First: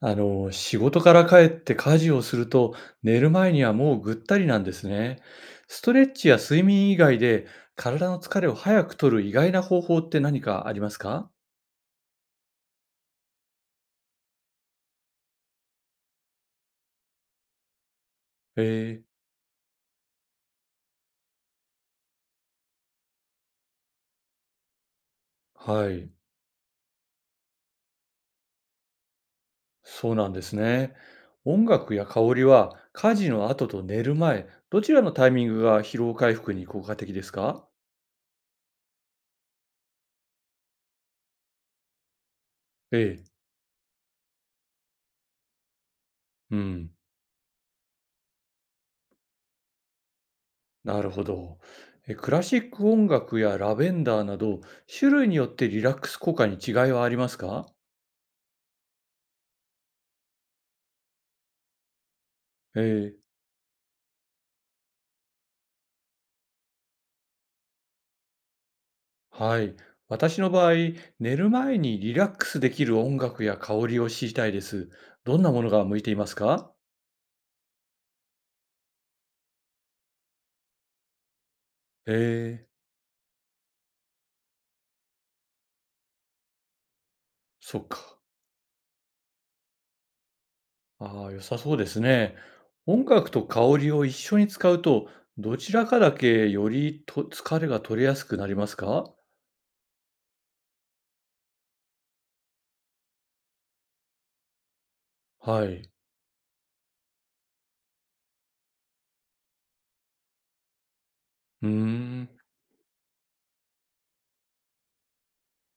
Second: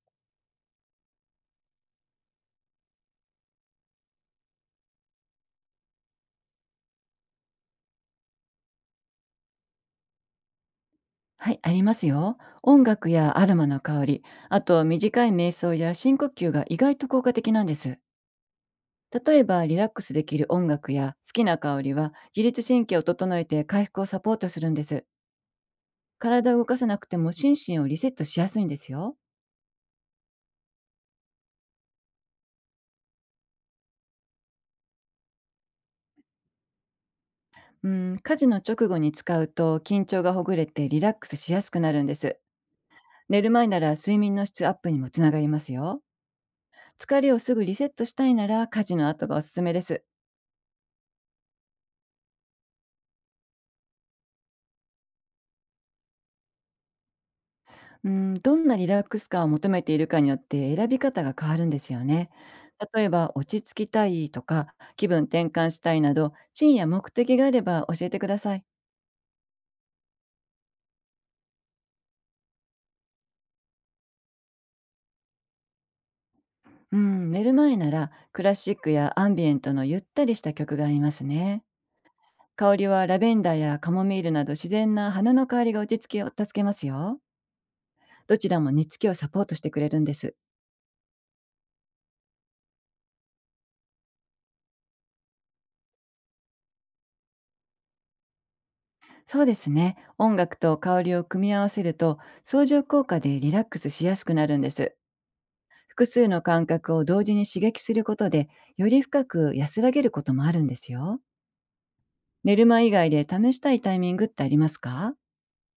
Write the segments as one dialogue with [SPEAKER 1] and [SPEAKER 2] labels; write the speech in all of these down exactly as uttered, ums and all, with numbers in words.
[SPEAKER 1] あの、仕事から帰って家事をすると、寝る前にはもうぐったりなんですね。ストレッチや睡眠以外で、体の疲れを早く取る意外な方法って何かありますか？
[SPEAKER 2] はい、ありますよ。音楽やアロマの香り、あと短い瞑想や深呼吸が意外と効果的なんです。
[SPEAKER 1] ええ。
[SPEAKER 2] 例えばリラックスできる音楽や好きな香りは自律神経を整えて回復をサポートするんです。
[SPEAKER 1] はい、
[SPEAKER 2] 体を動かさなくても心身をリセットしやすいんですよ。
[SPEAKER 1] そうなんですね。音楽や香りは、家事の後と寝る前、どちらのタイミングが疲労回復に効果的ですか？
[SPEAKER 2] うん、家事の直後に使うと緊張がほぐれてリラックスしやすくなるんです。
[SPEAKER 1] ええ、
[SPEAKER 2] 寝る前なら睡眠の質アップにもつながりますよ。
[SPEAKER 1] うん、
[SPEAKER 2] 疲れをすぐリセットしたいなら家事の後がおすすめです。
[SPEAKER 1] なるほど。え、クラシック音楽やラベンダーなど、種類によってリラックス効果に違いはありますか？
[SPEAKER 2] うん、どんなリラックス感を求めているかによって選び方が変わるんですよね。
[SPEAKER 1] え
[SPEAKER 2] 例え
[SPEAKER 1] え、
[SPEAKER 2] ば落ち着きたいとか気分転換したいなど深夜目的があれば教えてください。
[SPEAKER 1] はい。私の場合、寝る前にリラックスできる音楽や香りを知りたいです。どんなものが向いていますか？
[SPEAKER 2] うん、寝る前ならクラシックやアンビエントのゆったりした曲がありますね。
[SPEAKER 1] ええ、
[SPEAKER 2] 香りはラベンダーやカモミールなど自然な花の香りが落ち着きを助けますよ。
[SPEAKER 1] そっか。
[SPEAKER 2] どちらも寝つきをサポートしてくれるんです。
[SPEAKER 1] ああ、良さそうですね。音楽と香りを一緒に使うと、どちらかだけよりと疲れが取れやすくなりますか？
[SPEAKER 2] そうですね。音楽と香りを組み合わせると相乗効果でリラックスしやすくなるんです。
[SPEAKER 1] はい。
[SPEAKER 2] 複数の感覚を同時に刺激することで、より深く安らげることもあるんですよ。
[SPEAKER 1] うーん。
[SPEAKER 2] 寝る間以外で試したいタイミングってありますか？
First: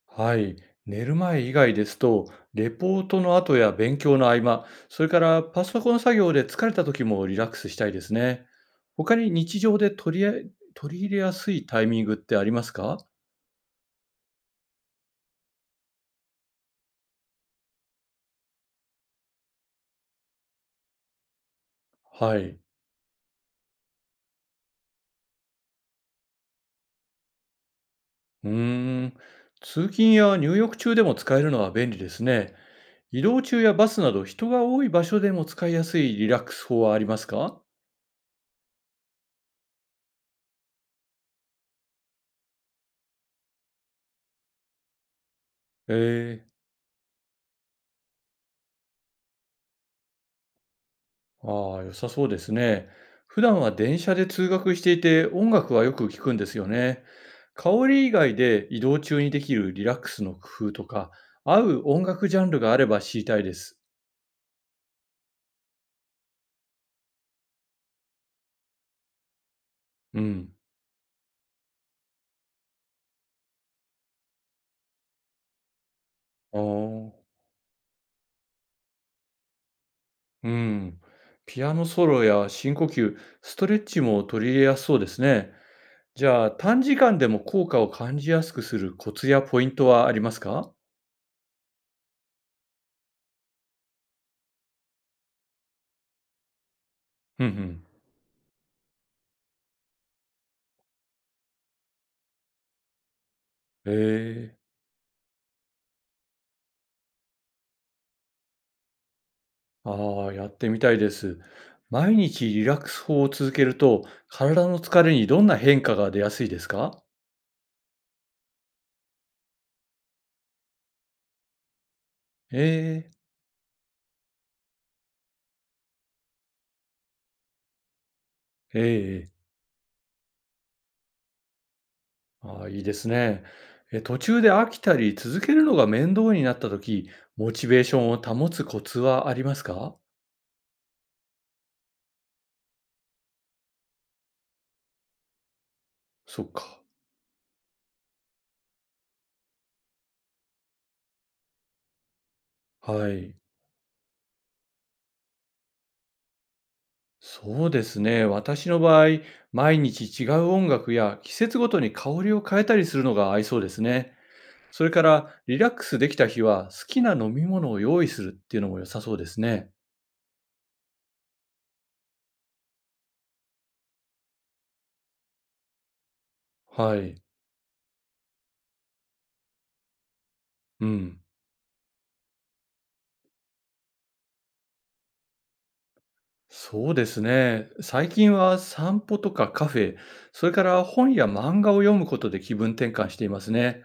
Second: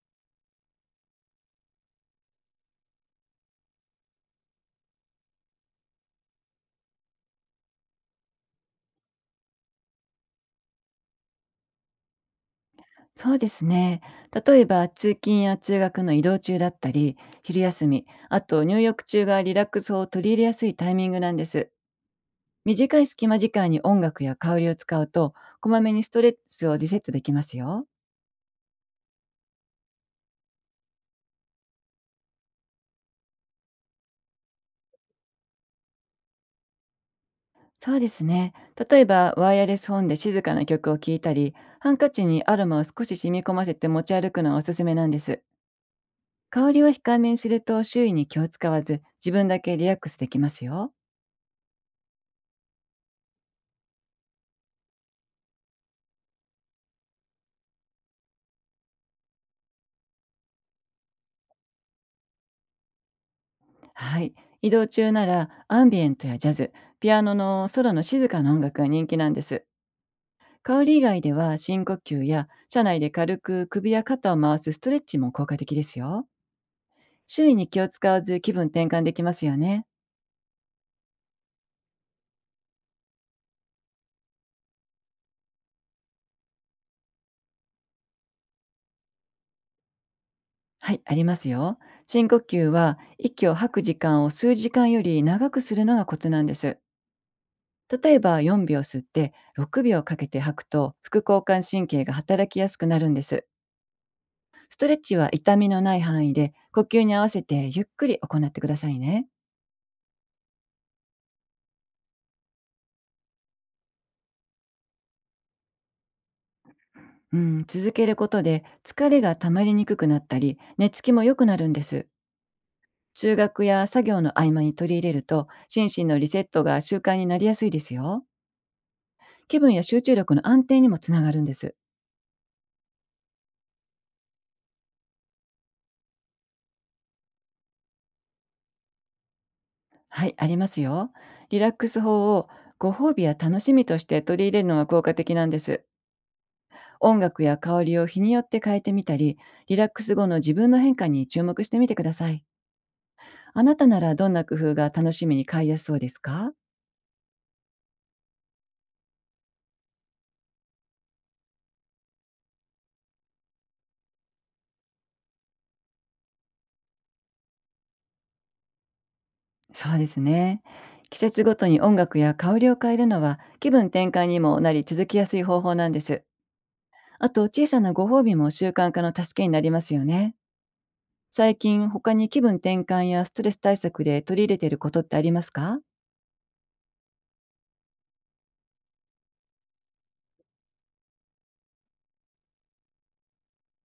[SPEAKER 1] はい。寝る前以外ですと、レポートの後や勉強の合間、それからパソコン作業で疲れた時もリラックスしたいですね。他に日常で取りあえ取り入れやすいタイミングってありますか？
[SPEAKER 2] そうですね。例えば、通勤や通学の移動中だったり、昼休み、あと入浴中がリラックスを取り入れやすいタイミングなんです。
[SPEAKER 1] はい。
[SPEAKER 2] 短い隙間時間に音楽や香りを使うと、こまめにストレスをリセットできますよ。
[SPEAKER 1] うーん。通勤や入浴中でも使えるのは便利ですね。移動中やバスなど人が多い場所でも使いやすいリラックス法はありますか？
[SPEAKER 2] そうですね。例えば、ワイヤレスホンで静かな曲を聴いたり、ハンカチにアロマを少し染み込ませて持ち歩くのはおすすめなんです。
[SPEAKER 1] ええ。
[SPEAKER 2] 香りは控えめにすると周囲に気を使わず、自分だけリラックスできますよ。
[SPEAKER 1] ああ、良さそうですね。普段は電車で通学していて、音楽はよく聞くんですよね。香り以外で移動中にできるリラックスの工夫とか、合う音楽ジャンルがあれば知りたいです。
[SPEAKER 2] はい。移動中なら、アンビエントやジャズ、ピアノの空の静かな音楽が人気なんです。
[SPEAKER 1] うん。
[SPEAKER 2] 香り以外では、深呼吸や、車内で軽く首や肩を回すストレッチも効果的ですよ。
[SPEAKER 1] ああ、
[SPEAKER 2] 周囲に気を使わず気分転換できますよね。
[SPEAKER 1] うん。ピアノソロや深呼吸、ストレッチも取り入れやすそうですね。じゃあ、短時間でも効果を感じやすくするコツやポイントはありますか？
[SPEAKER 2] はい、ありますよ。深呼吸は息を吐く時間を数時間より長くするのがコツなんです。
[SPEAKER 1] うんうん。
[SPEAKER 2] 例えばよんびょう吸ってろくびょうかけて吐くと副交感神経が働きやすくなるんです。
[SPEAKER 1] へえ。
[SPEAKER 2] ストレッチは痛みのない範囲で呼吸に合わせてゆっくり行ってくださいね。
[SPEAKER 1] ああ、やってみたいです。毎日リラックス法を続けると、体の疲れにどんな変化が出やすいですか？
[SPEAKER 2] うん、続けることで疲れが溜まりにくくなったり寝つきも良くなるんです。
[SPEAKER 1] ええ。
[SPEAKER 2] 中学や作業の合間に取り入れると心身のリセットが習慣になりやすいですよ。
[SPEAKER 1] ええ。
[SPEAKER 2] 気分や集中力の安定にもつながるんです。
[SPEAKER 1] ああ、いいですね。え、途中で飽きたり続けるのが面倒になった時、モチベーションを保つコツはありますか？
[SPEAKER 2] はい、ありますよ。リラックス法をご褒美や楽しみとして取り入れるのが効果的なんです。
[SPEAKER 1] そっか。
[SPEAKER 2] 音楽や香りを日によって変えてみたり、リラックス後の自分の変化に注目してみてください。
[SPEAKER 1] はい。
[SPEAKER 2] あなたならどんな工夫が楽しみに変えやすそうですか？
[SPEAKER 1] そうですね。私の場合、毎日違う音楽や季節ごとに香りを変えたりするのが合いそうですね。それからリラックスできた日は好きな飲み物を用意するっていうのも良さそうですね。
[SPEAKER 2] そうですね。季節ごとに音楽や香りを変えるのは気分転換にもなり続きやすい方法なんです。
[SPEAKER 1] はい。
[SPEAKER 2] あと小さなご褒美も習慣化の助けになりますよね。
[SPEAKER 1] うん。
[SPEAKER 2] 最近他に気分転換やストレス対策で取り入れていることってありますか？
[SPEAKER 1] そうですね。最近は散歩とかカフェ、それから本や漫画を読むことで気分転換していますね。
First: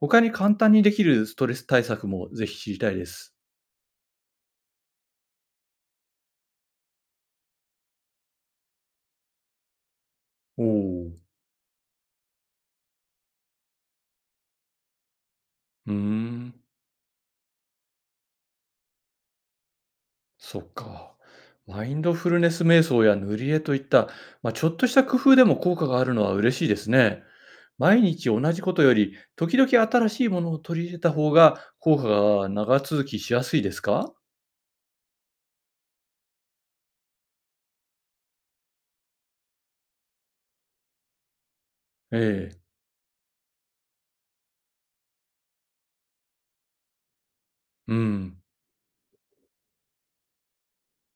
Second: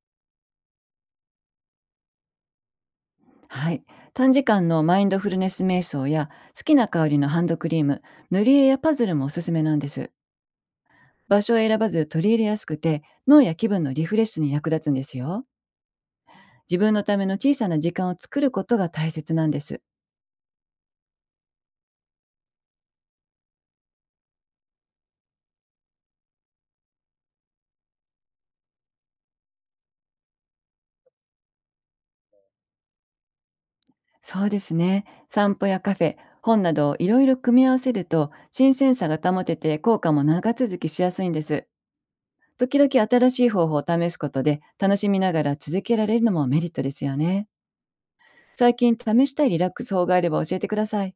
[SPEAKER 1] 他に簡単にできるストレス対策もぜひ知りたいです。
[SPEAKER 2] はい。短時間のマインドフルネス瞑想や好きな香りのハンドクリーム、塗り絵やパズルもおすすめなんです。
[SPEAKER 1] おお。
[SPEAKER 2] 場所を選ばず取り入れやすくて、脳や気分のリフレッシュに役立つんですよ。
[SPEAKER 1] うーん。
[SPEAKER 2] 自分のための小さな時間を作ることが大切なんです。
[SPEAKER 1] そっか。マインドフルネス瞑想や塗り絵といった、まあ、ちょっとした工夫でも効果があるのは嬉しいですね。毎日同じことより、時々新しいものを取り入れた方が効果が長続きしやすいですか？
[SPEAKER 2] そうですね。散歩やカフェ、本などをいろいろ組み合わせると、新鮮さが保てて効果も長続きしやすいんです。
[SPEAKER 1] ええ。
[SPEAKER 2] 時々新しい方法を試すことで、楽しみながら続けられるのもメリットですよね。
[SPEAKER 1] うん。
[SPEAKER 2] 最近試したいリラックス法があれば教えてください。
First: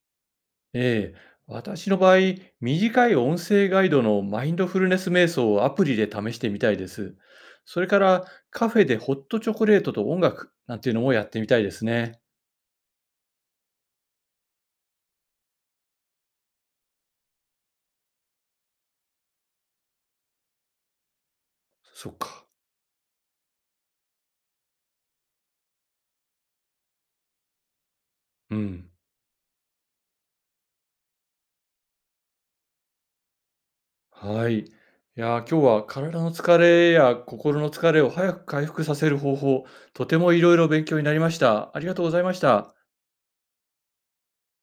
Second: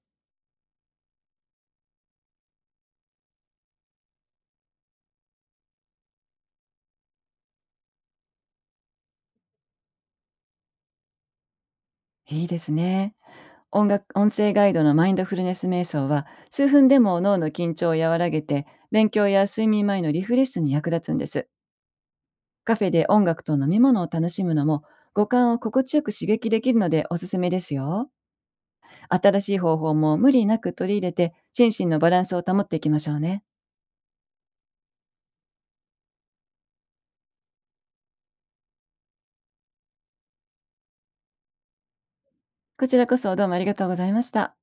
[SPEAKER 1] ええ。私の場合、短い音声ガイドのマインドフルネス瞑想をアプリで試してみたいです。それからカフェでホットチョコレートと音楽なんていうのもやってみたいですね。
[SPEAKER 2] いいですね。音楽、音声ガイドのマインドフルネス瞑想は、数分でも脳の緊張を和らげて、勉強や睡眠前のリフレッシュに役立つんです。
[SPEAKER 1] そっか。
[SPEAKER 2] カフェで音楽と飲み物を楽しむのも、五感を心地よく刺激できるのでおすすめですよ。
[SPEAKER 1] うん。
[SPEAKER 2] 新しい方法も無理なく取り入れて、心身のバランスを保っていきましょうね。
[SPEAKER 1] はい。いやー、今日は体の疲れや心の疲れを早く回復させる方法、とてもいろいろ勉強になりました。ありがとうございました。
[SPEAKER 2] こちらこそどうもありがとうございました。